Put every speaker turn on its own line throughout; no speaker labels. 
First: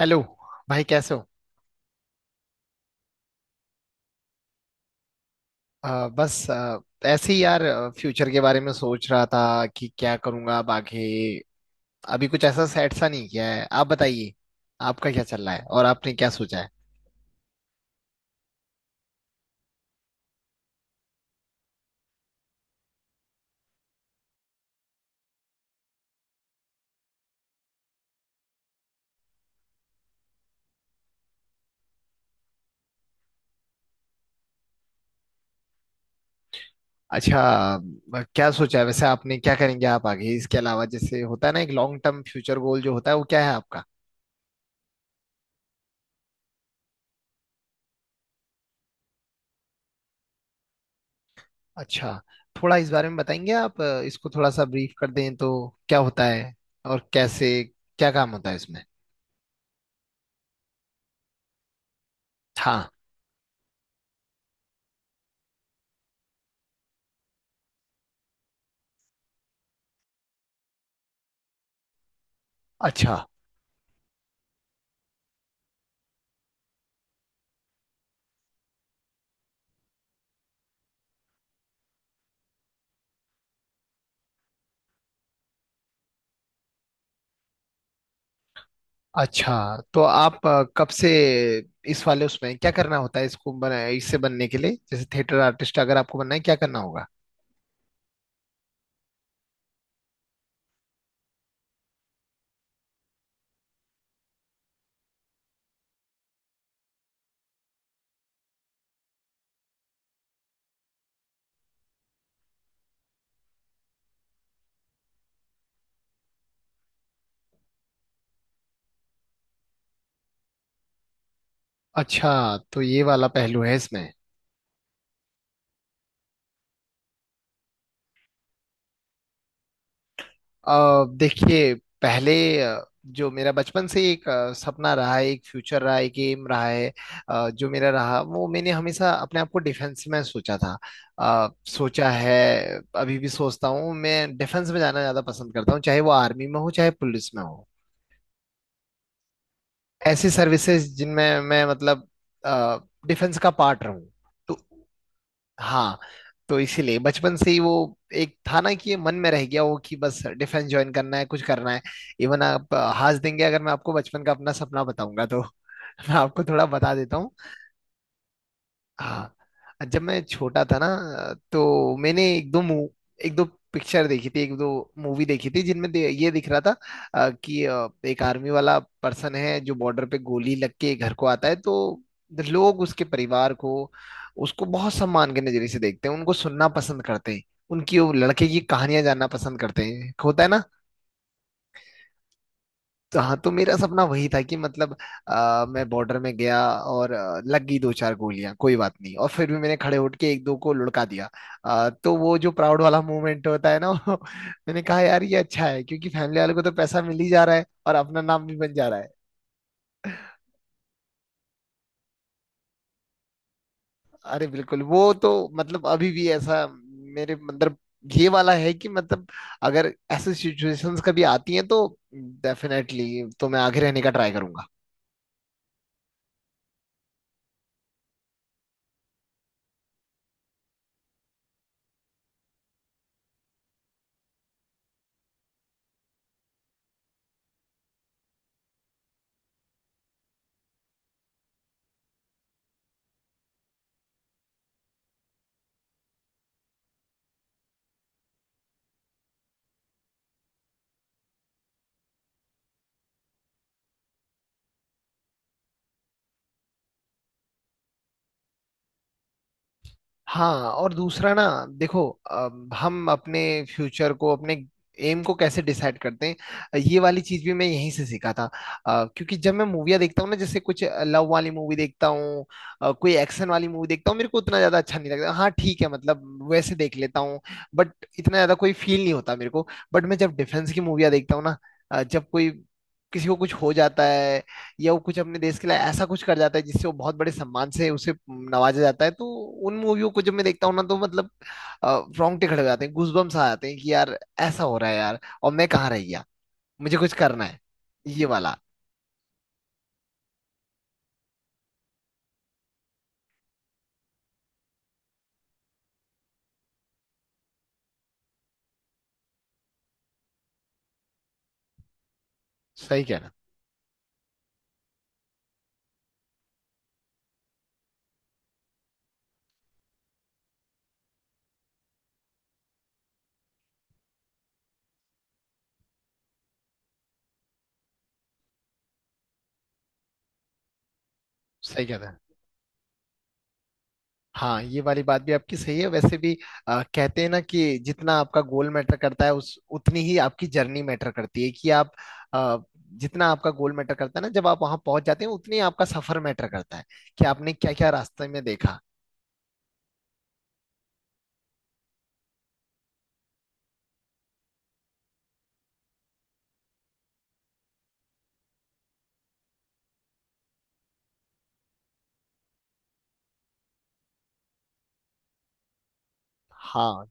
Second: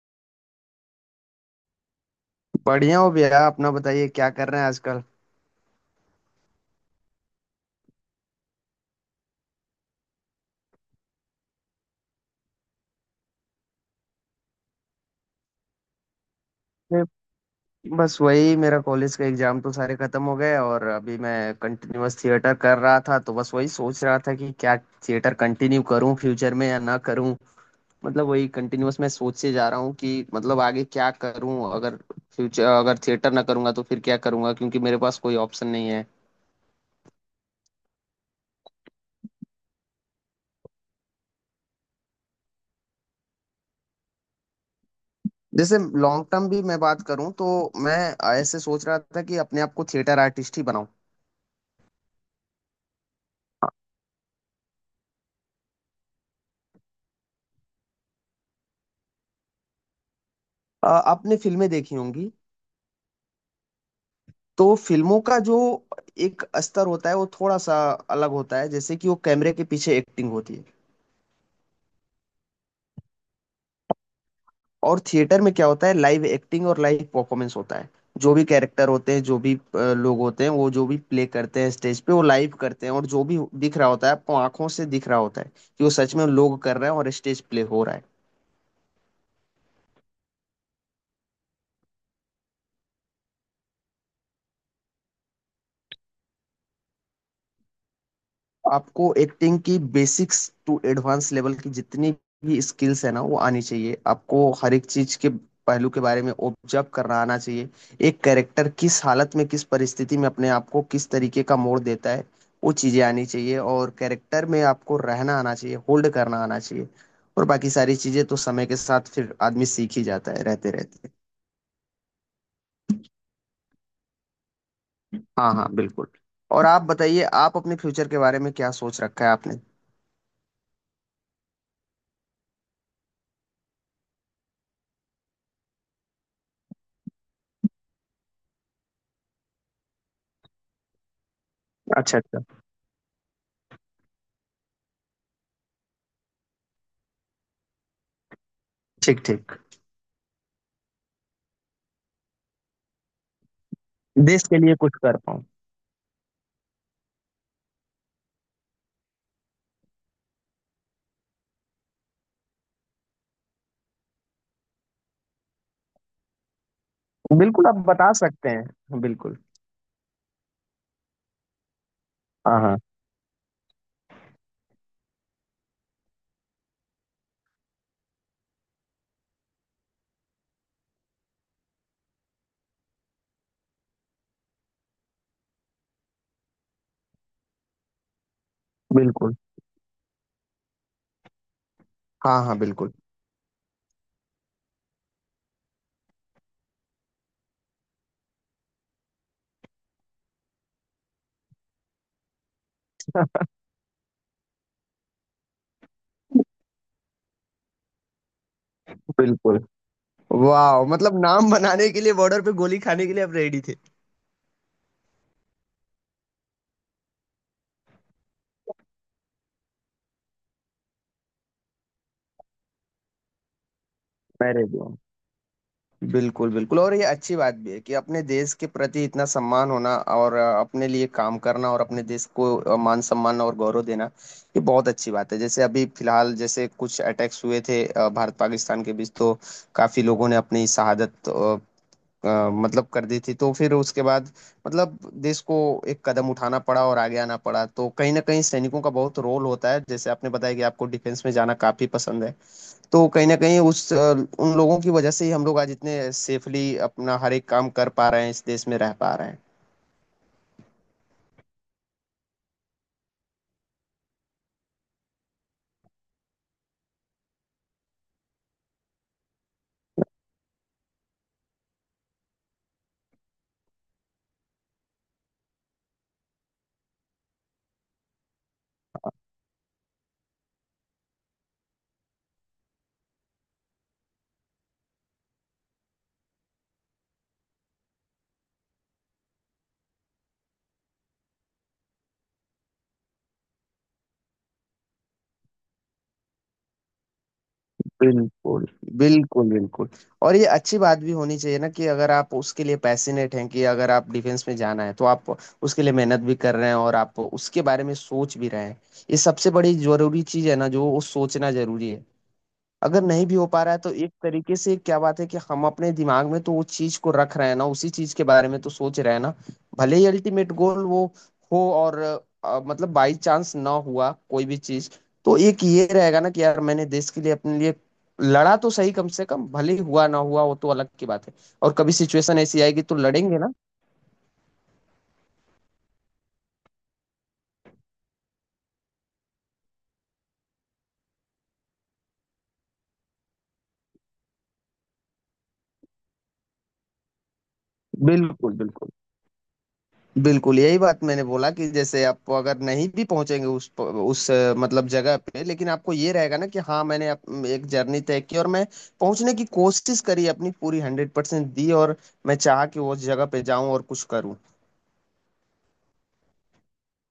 Hello. भाई कैसे हो?
बढ़िया हो भैया, अपना बताइए क्या कर रहे हैं आजकल।
अ, बस अ, ऐसे ही यार, फ्यूचर के बारे में सोच रहा था कि क्या करूंगा अब आगे। अभी कुछ ऐसा सेट सा नहीं किया है। आप बताइए, आपका क्या चल रहा है और आपने क्या सोचा है?
मैं- बस वही, मेरा कॉलेज का एग्जाम तो सारे खत्म हो गए और अभी मैं कंटिन्यूअस थिएटर कर रहा था, तो बस वही सोच रहा था कि क्या थिएटर कंटिन्यू करूं फ्यूचर में या ना करूं। मतलब वही कंटिन्यूअस मैं सोचे जा रहा हूं कि मतलब आगे क्या करूं, अगर फ्यूचर अगर थिएटर ना करूंगा तो फिर क्या करूंगा, क्योंकि मेरे पास कोई ऑप्शन नहीं है।
अच्छा। क्या सोचा है वैसे, आपने क्या करेंगे आप आगे इसके अलावा? जैसे होता है ना, एक लॉन्ग टर्म फ्यूचर गोल जो होता है, वो क्या है आपका?
जैसे लॉन्ग टर्म भी मैं बात करूं, तो मैं ऐसे सोच रहा था कि अपने आप को थिएटर आर्टिस्ट ही बनाऊं।
अच्छा। थोड़ा इस बारे में बताएंगे आप? इसको थोड़ा सा ब्रीफ कर दें तो क्या होता है और कैसे? क्या काम होता है इसमें?
आपने फिल्में देखी होंगी।
हाँ।
तो फिल्मों का जो एक स्तर होता है वो थोड़ा सा अलग होता है, जैसे कि वो कैमरे के पीछे एक्टिंग होती है।
अच्छा।
और थिएटर में क्या होता है, लाइव एक्टिंग और लाइव परफॉर्मेंस होता है। जो भी कैरेक्टर होते हैं, जो भी लोग होते हैं, वो जो भी प्ले करते हैं स्टेज पे वो लाइव करते हैं, और जो भी दिख रहा होता है आपको आंखों से दिख रहा होता है, कि वो सच में लोग कर रहे हैं और स्टेज प्ले हो रहा है।
अच्छा तो आप कब से इस वाले उसमें क्या करना होता है, इसको बना, इससे बनने के लिए, जैसे थिएटर आर्टिस्ट अगर आपको बनना है, क्या करना होगा?
आपको एक्टिंग की बेसिक्स टू एडवांस लेवल की जितनी भी स्किल्स है ना, वो आनी चाहिए। आपको हर एक चीज के पहलू के बारे में ऑब्जर्व करना आना चाहिए। एक कैरेक्टर किस हालत में, किस परिस्थिति में अपने आप को किस तरीके का मोड़ देता है, वो चीजें आनी चाहिए। और कैरेक्टर में आपको रहना आना चाहिए, होल्ड करना आना चाहिए। और बाकी सारी चीजें तो समय के साथ फिर आदमी सीख ही जाता है रहते रहते।
अच्छा तो ये वाला पहलू है इसमें?
हाँ हाँ बिल्कुल। और आप बताइए, आप अपने फ्यूचर के बारे में क्या सोच रखा है आपने।
देखिए, पहले जो मेरा बचपन से एक सपना रहा है, एक फ्यूचर रहा है, एक एम रहा है, जो मेरा रहा, वो मैंने हमेशा अपने आप को डिफेंस में सोचा था। सोचा
अच्छा
है।
अच्छा।
अभी भी सोचता हूँ, मैं डिफेंस में जाना ज्यादा पसंद करता हूँ, चाहे वो आर्मी में हो चाहे पुलिस में हो।
ठीक ठीक।
ऐसी सर्विसेज जिनमें मैं मतलब डिफेंस का पार्ट रहूं।
देश
तो
के लिए कुछ कर पाऊँ।
हाँ, तो इसीलिए बचपन से ही वो एक था ना, कि ये मन में रह गया वो, कि बस डिफेंस ज्वाइन करना है, कुछ करना है। इवन आप हंस देंगे अगर मैं आपको बचपन का अपना सपना बताऊंगा तो मैं आपको थोड़ा बता देता हूँ।
बिल्कुल आप बता सकते हैं, बिल्कुल।
हाँ, जब मैं छोटा था ना, तो मैंने
हाँ हाँ
एक दो पिक्चर देखी थी, एक दो मूवी देखी थी जिनमें ये दिख रहा था कि एक आर्मी वाला पर्सन है जो बॉर्डर पे गोली लग के घर को आता है, तो लोग उसके परिवार को, उसको बहुत सम्मान के नजरिए से देखते हैं, उनको सुनना पसंद करते हैं, उनकी वो लड़के की कहानियां जानना
बिल्कुल।
पसंद करते हैं, होता है ना।
हाँ हाँ बिल्कुल
तो हाँ, तो मेरा सपना वही था कि मतलब मैं बॉर्डर में गया और लग गई दो चार गोलियां, कोई बात नहीं, और फिर भी मैंने खड़े उठ के एक दो को लुढ़का दिया। तो वो जो प्राउड वाला मोमेंट होता है ना वो, मैंने कहा यार ये अच्छा है क्योंकि फैमिली वालों को तो पैसा मिल ही जा रहा है और अपना नाम भी बन जा रहा है।
बिल्कुल। वाह, मतलब नाम बनाने के लिए बॉर्डर पे गोली खाने के लिए आप रेडी थे।
अरे बिल्कुल, वो तो मतलब अभी भी ऐसा, मेरे अंदर ये वाला है कि मतलब अगर ऐसे सिचुएशंस कभी आती हैं तो डेफिनेटली, तो मैं आगे रहने का ट्राई
मैं
करूंगा।
रेडी हूँ। बिल्कुल बिल्कुल, और ये अच्छी बात भी है कि अपने देश के प्रति इतना सम्मान होना, और अपने लिए काम करना और अपने देश को मान सम्मान और गौरव देना। ये बहुत अच्छी बात है। जैसे अभी फिलहाल जैसे कुछ अटैक्स हुए थे भारत पाकिस्तान के बीच, तो काफी लोगों ने अपनी शहादत मतलब कर दी थी। तो फिर उसके बाद मतलब देश को एक कदम उठाना पड़ा और आगे आना पड़ा, तो कहीं ना कहीं सैनिकों का बहुत रोल होता है। जैसे आपने बताया कि आपको डिफेंस में जाना काफी पसंद है, तो कहीं ना कहीं उन लोगों की वजह से ही हम लोग आज इतने सेफली अपना हर एक काम कर पा रहे हैं, इस देश में रह पा रहे हैं।
हाँ और दूसरा ना, देखो हम अपने फ्यूचर को, अपने एम को कैसे डिसाइड करते हैं, ये वाली चीज भी मैं यहीं से सीखा था। क्योंकि जब मैं मूवियाँ देखता हूँ ना, जैसे कुछ लव वाली मूवी देखता हूँ, कोई एक्शन वाली मूवी देखता हूँ, मेरे को उतना ज्यादा अच्छा नहीं लगता। हाँ ठीक है, मतलब वैसे देख लेता हूँ, बट इतना ज्यादा कोई फील नहीं होता मेरे को। बट मैं जब डिफेंस की मूवियाँ देखता हूँ ना, जब कोई किसी को कुछ हो जाता है या वो कुछ अपने देश के लिए ऐसा कुछ कर जाता है जिससे वो बहुत बड़े सम्मान से उसे नवाजा जाता है, तो उन मूवियों को जब मैं देखता हूँ ना, तो मतलब अ, रोंगटे खड़े हो जाते हैं, गूजबम्स आ जाते हैं कि यार ऐसा हो रहा है यार, और मैं कहाँ रह गया, मुझे कुछ करना है, ये वाला।
बिल्कुल बिल्कुल बिल्कुल। और ये अच्छी बात भी होनी चाहिए ना, कि अगर आप उसके लिए पैशनेट हैं, कि अगर आप डिफेंस में जाना है तो आप उसके लिए मेहनत भी कर रहे हैं और आप उसके बारे में सोच भी रहे हैं। ये सबसे बड़ी जरूरी चीज है ना, जो वो सोचना जरूरी है। अगर
सही
नहीं
कहना।
भी हो पा रहा है, तो एक तरीके से क्या बात है कि हम अपने दिमाग में तो वो चीज को रख रहे हैं ना, उसी चीज के बारे में तो सोच रहे हैं ना। भले ही अल्टीमेट गोल वो हो, और मतलब बाई चांस ना हुआ कोई भी चीज, तो एक ये रहेगा ना कि यार मैंने देश के लिए, अपने लिए लड़ा तो सही, कम से कम। भले ही हुआ ना हुआ वो तो अलग की बात है, और
सही
कभी
कहना है।
सिचुएशन ऐसी आएगी तो लड़ेंगे ना।
हाँ, ये वाली बात भी आपकी सही है। वैसे भी कहते हैं ना कि जितना आपका गोल मैटर करता है उस उतनी ही आपकी जर्नी मैटर करती है, कि आप अ, जितना आपका गोल मैटर करता है ना, जब आप वहां पहुंच जाते हैं, उतनी आपका सफर मैटर करता है, कि आपने क्या क्या रास्ते में
बिल्कुल
देखा।
बिल्कुल। बिल्कुल यही बात मैंने बोला कि जैसे आप अगर नहीं भी पहुंचेंगे उस मतलब जगह पे, लेकिन आपको ये रहेगा ना कि हाँ मैंने एक जर्नी तय की और मैं पहुंचने की कोशिश करी, अपनी पूरी 100% दी, और मैं चाहा कि उस जगह पे जाऊं और कुछ करूं।
हाँ।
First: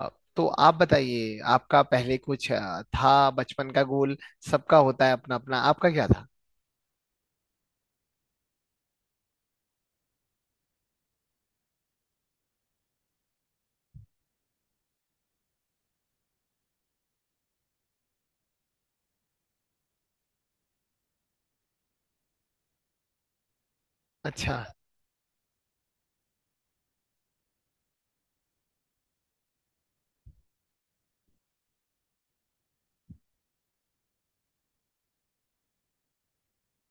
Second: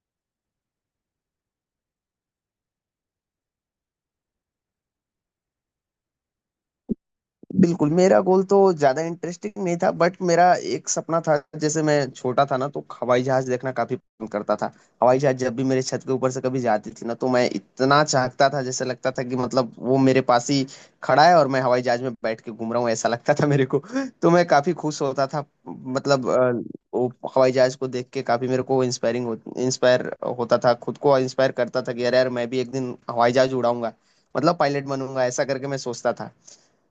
अ, तो आप बताइए, आपका पहले कुछ था बचपन का गोल? सबका होता है अपना अपना, आपका क्या था?
बिल्कुल, मेरा गोल तो ज्यादा इंटरेस्टिंग नहीं था, बट मेरा एक सपना था। जैसे मैं छोटा था ना, तो हवाई जहाज देखना काफी पसंद करता था। हवाई जहाज जब भी मेरे छत के ऊपर से कभी जाती थी ना, तो मैं इतना चाहता था, जैसे लगता था कि मतलब वो मेरे पास ही खड़ा है और मैं हवाई जहाज में बैठ के घूम रहा हूँ, ऐसा लगता था मेरे को। तो मैं
अच्छा।
काफी खुश होता था, मतलब वो हवाई जहाज को देख के काफी मेरे को इंस्पायर होता था, खुद को इंस्पायर करता था कि यार यार मैं भी एक दिन हवाई जहाज उड़ाऊंगा, मतलब पायलट बनूंगा, ऐसा करके मैं सोचता था।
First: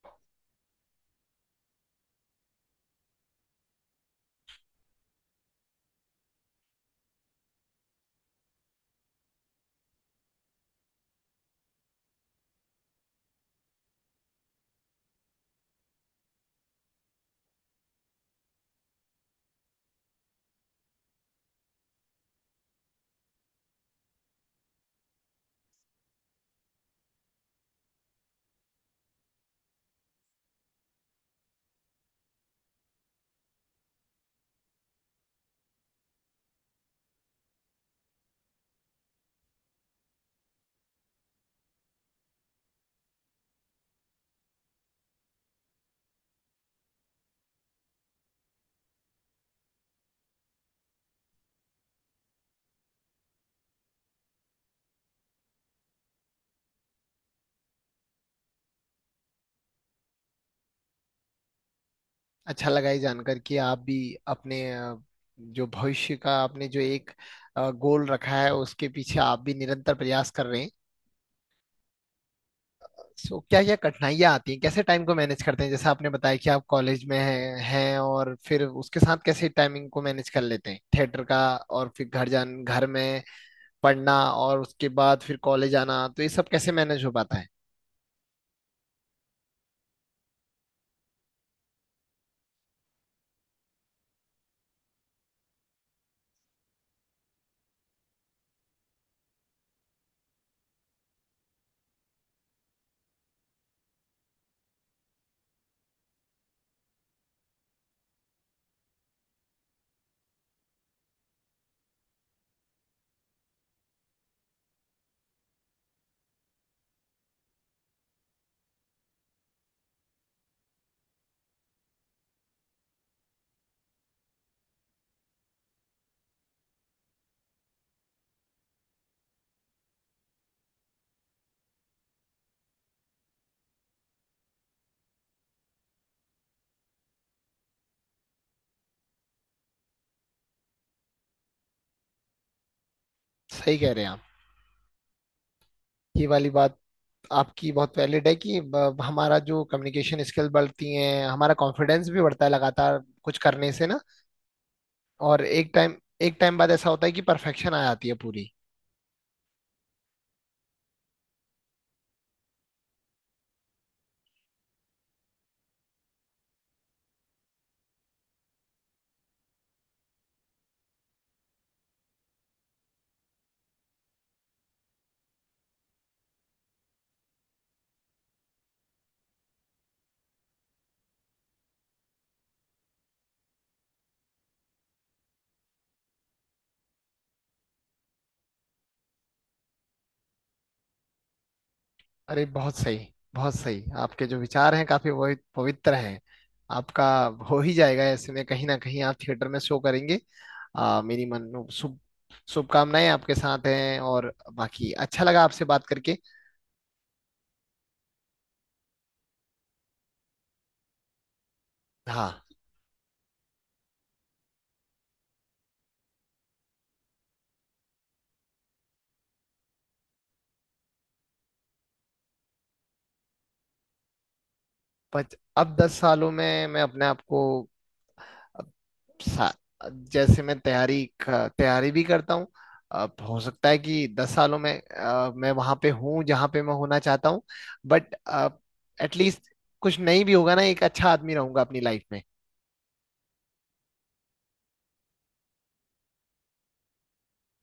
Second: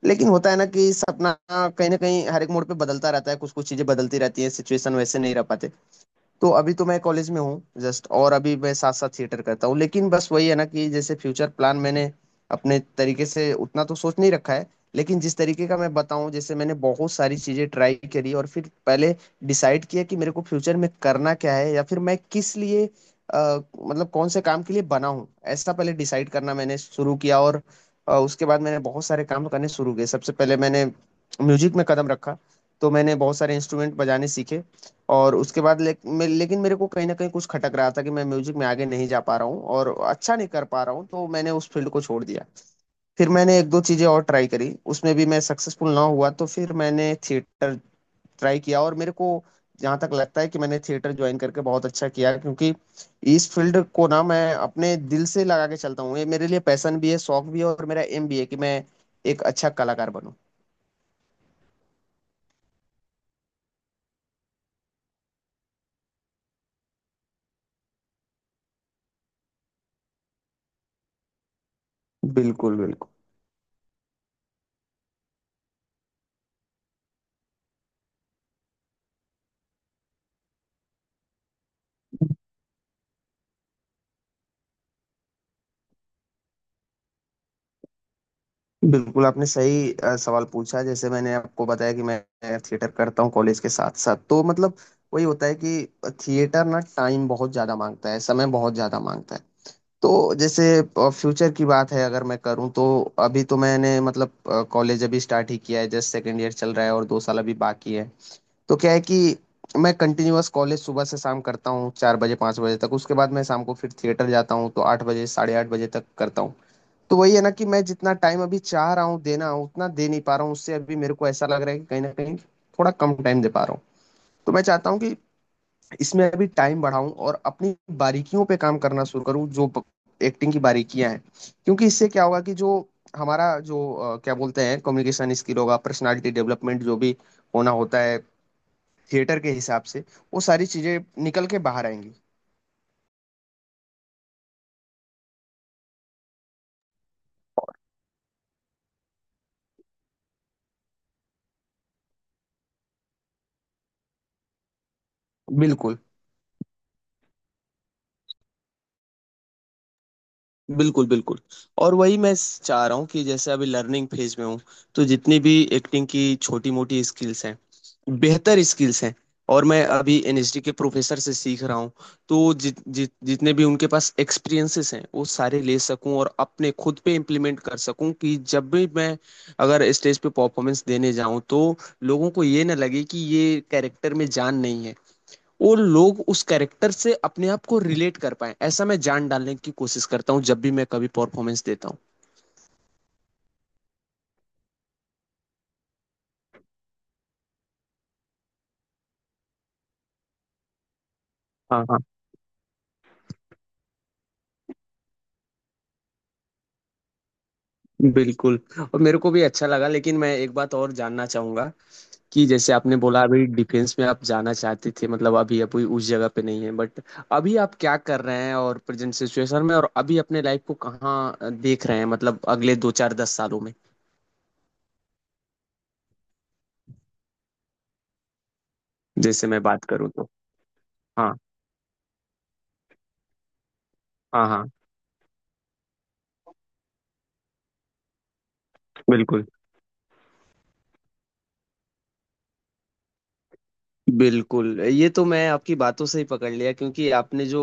लेकिन होता है ना कि सपना कहीं ना कहीं हर एक मोड़ पे बदलता रहता है, कुछ कुछ चीजें बदलती रहती है, सिचुएशन वैसे नहीं रह पाते। तो अभी तो मैं कॉलेज में हूँ जस्ट, और अभी मैं साथ साथ थिएटर करता हूँ। लेकिन बस वही है ना, कि जैसे फ्यूचर प्लान मैंने अपने तरीके से उतना तो सोच नहीं रखा है। लेकिन जिस तरीके का मैं बताऊं, जैसे मैंने बहुत सारी चीजें ट्राई करी और फिर पहले डिसाइड किया कि मेरे को फ्यूचर में करना क्या है, या फिर मैं किस लिए अ, मतलब कौन से काम के लिए बना हूँ, ऐसा पहले डिसाइड करना मैंने शुरू किया। और उसके बाद मैंने बहुत सारे काम करने शुरू किए। सबसे पहले मैंने म्यूजिक में कदम रखा, तो मैंने बहुत सारे इंस्ट्रूमेंट बजाने सीखे। और उसके बाद लेकिन मेरे को कहीं ना कहीं कुछ खटक रहा था कि मैं म्यूजिक में आगे नहीं जा पा रहा हूँ और अच्छा नहीं कर पा रहा हूँ, तो मैंने उस फील्ड को छोड़ दिया। फिर मैंने एक दो चीजें और ट्राई करी, उसमें भी मैं सक्सेसफुल ना हुआ, तो फिर मैंने थिएटर ट्राई किया। और मेरे को जहाँ तक लगता है कि मैंने थिएटर ज्वाइन करके बहुत अच्छा किया, क्योंकि इस फील्ड को ना मैं अपने दिल से लगा के चलता हूँ। ये मेरे लिए पैशन भी है, शौक भी है, और मेरा एम भी है कि मैं एक अच्छा कलाकार बनूं।
अच्छा लगा ये जानकर कि आप भी अपने जो भविष्य का आपने जो एक गोल रखा है, उसके पीछे आप भी निरंतर प्रयास कर रहे हैं।
बिल्कुल बिल्कुल।
सो क्या क्या कठिनाइयाँ आती हैं, कैसे टाइम को मैनेज करते हैं? जैसे आपने बताया कि आप कॉलेज में हैं, और फिर उसके साथ कैसे टाइमिंग को मैनेज कर लेते हैं थिएटर का, और फिर घर में पढ़ना और उसके बाद फिर कॉलेज आना, तो ये सब कैसे मैनेज हो पाता है?
बिल्कुल आपने सही सवाल पूछा। जैसे मैंने आपको बताया कि मैं थिएटर करता हूँ कॉलेज के साथ साथ, तो मतलब वही होता है कि थिएटर ना टाइम बहुत ज़्यादा मांगता है, समय बहुत ज़्यादा मांगता है। तो जैसे फ्यूचर की बात है अगर मैं करूँ, तो अभी तो मैंने मतलब कॉलेज अभी स्टार्ट ही किया है जस्ट, सेकेंड ईयर चल रहा है और 2 साल अभी बाकी है। तो क्या है कि मैं कंटिन्यूअस कॉलेज सुबह से शाम करता हूँ, 4 बजे 5 बजे तक। उसके बाद मैं शाम को फिर थिएटर जाता हूँ, तो 8 बजे 8:30 बजे तक करता हूँ। तो वही है ना कि मैं जितना टाइम अभी चाह रहा हूँ देना, उतना दे नहीं पा रहा हूँ। उससे अभी मेरे को ऐसा लग रहा है कि कहीं ना कहीं थोड़ा कम टाइम दे पा रहा हूँ। तो मैं चाहता हूँ कि इसमें अभी टाइम बढ़ाऊं और अपनी बारीकियों पे काम करना शुरू करूँ, जो एक्टिंग की बारीकियां हैं। क्योंकि इससे क्या होगा कि जो हमारा जो क्या बोलते हैं, कम्युनिकेशन स्किल होगा, पर्सनालिटी डेवलपमेंट जो भी होना होता है थिएटर के हिसाब से, वो सारी चीजें निकल के बाहर आएंगी।
सही कह रहे हैं आप। ये वाली बात आपकी बहुत वैलिड है कि हमारा जो कम्युनिकेशन स्किल बढ़ती है, हमारा कॉन्फिडेंस भी बढ़ता है लगातार कुछ करने से ना। और
बिल्कुल
एक टाइम बाद ऐसा होता है कि परफेक्शन आ जाती है पूरी।
बिल्कुल। और वही मैं स चाह रहा हूँ कि जैसे अभी लर्निंग फेज़ में हूँ, तो जितनी भी एक्टिंग की छोटी-मोटी स्किल्स हैं, बेहतर स्किल्स हैं, और मैं अभी एनएसडी के प्रोफ़ेसर से सीख रहा हूँ। तो जित जित जितने भी उनके पास एक्सपीरियंसेस हैं, वो सारे ले सकूँ और अपने खुद पे इम्प्लीमेंट कर सकूँ, कि जब भी मैं अगर स्टेज पे परफ़ॉर्मेंस देने जाऊँ, तो लोगों को ये ना लगे कि ये कैरेक्टर में जान नहीं है। वो लोग उस कैरेक्टर से अपने आप को रिलेट कर पाए, ऐसा मैं जान डालने की कोशिश करता हूँ जब भी मैं कभी परफॉर्मेंस देता हूँ।
अरे बहुत सही, बहुत सही। आपके जो विचार हैं काफी, वो पवित्र हैं। आपका हो ही जाएगा, ऐसे में कहीं ना कहीं आप थिएटर में शो करेंगे। मेरी मन
हाँ हाँ
शुभ, शुभकामनाएं आपके साथ हैं, और बाकी अच्छा लगा आपसे बात करके।
बिल्कुल। और मेरे को भी अच्छा लगा, लेकिन मैं एक बात और जानना चाहूंगा,
हाँ।
कि जैसे आपने बोला अभी डिफेंस में आप जाना चाहते थे, मतलब अभी अभी उस जगह पे नहीं है, बट अभी आप क्या कर रहे हैं और प्रेजेंट सिचुएशन में, और अभी अपने लाइफ को कहाँ देख रहे हैं, मतलब अगले दो चार दस सालों में।
अब 10 सालों में मैं अपने आप को
जैसे
सा-
मैं बात करूँ तो।
जैसे मैं
हाँ
तैयारी भी करता हूँ। अब हो सकता है कि दस
हाँ
सालों में
हाँ
मैं वहां पे हूँ जहाँ पे मैं होना चाहता हूँ, बट
बिल्कुल।
एटलीस्ट कुछ नहीं भी होगा ना, एक अच्छा आदमी रहूंगा अपनी लाइफ में।
बिल्कुल ये तो मैं आपकी बातों से ही पकड़ लिया, क्योंकि आपने जो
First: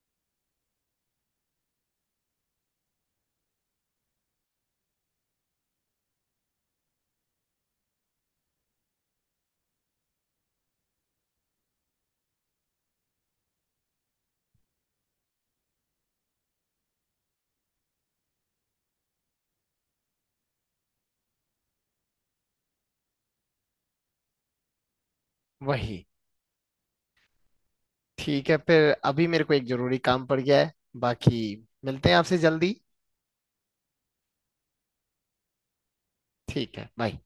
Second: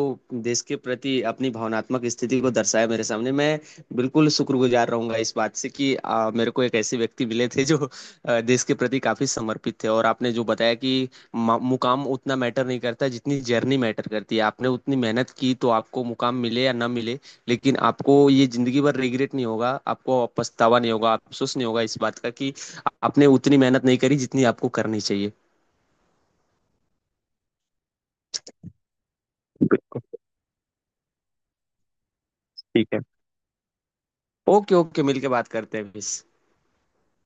देश के प्रति अपनी भावनात्मक स्थिति को दर्शाया मेरे सामने, मैं बिल्कुल शुक्रगुजार रहूंगा इस बात से कि मेरे को एक ऐसे व्यक्ति मिले थे जो देश के प्रति काफी समर्पित थे। और आपने जो बताया कि मुकाम उतना मैटर नहीं करता जितनी जर्नी मैटर करती है। आपने उतनी मेहनत की, तो आपको मुकाम मिले या ना मिले, लेकिन आपको ये जिंदगी भर रिग्रेट नहीं होगा, आपको पछतावा नहीं होगा, अफसोस नहीं होगा इस बात का, कि आपने उतनी मेहनत नहीं करी जितनी आपको करनी चाहिए।
वही। ठीक है, फिर अभी मेरे को एक जरूरी काम पड़ गया है, बाकी मिलते हैं आपसे जल्दी।
ठीक है। ओके ओके, मिलके बात करते हैं फिर।
ठीक है, बाय।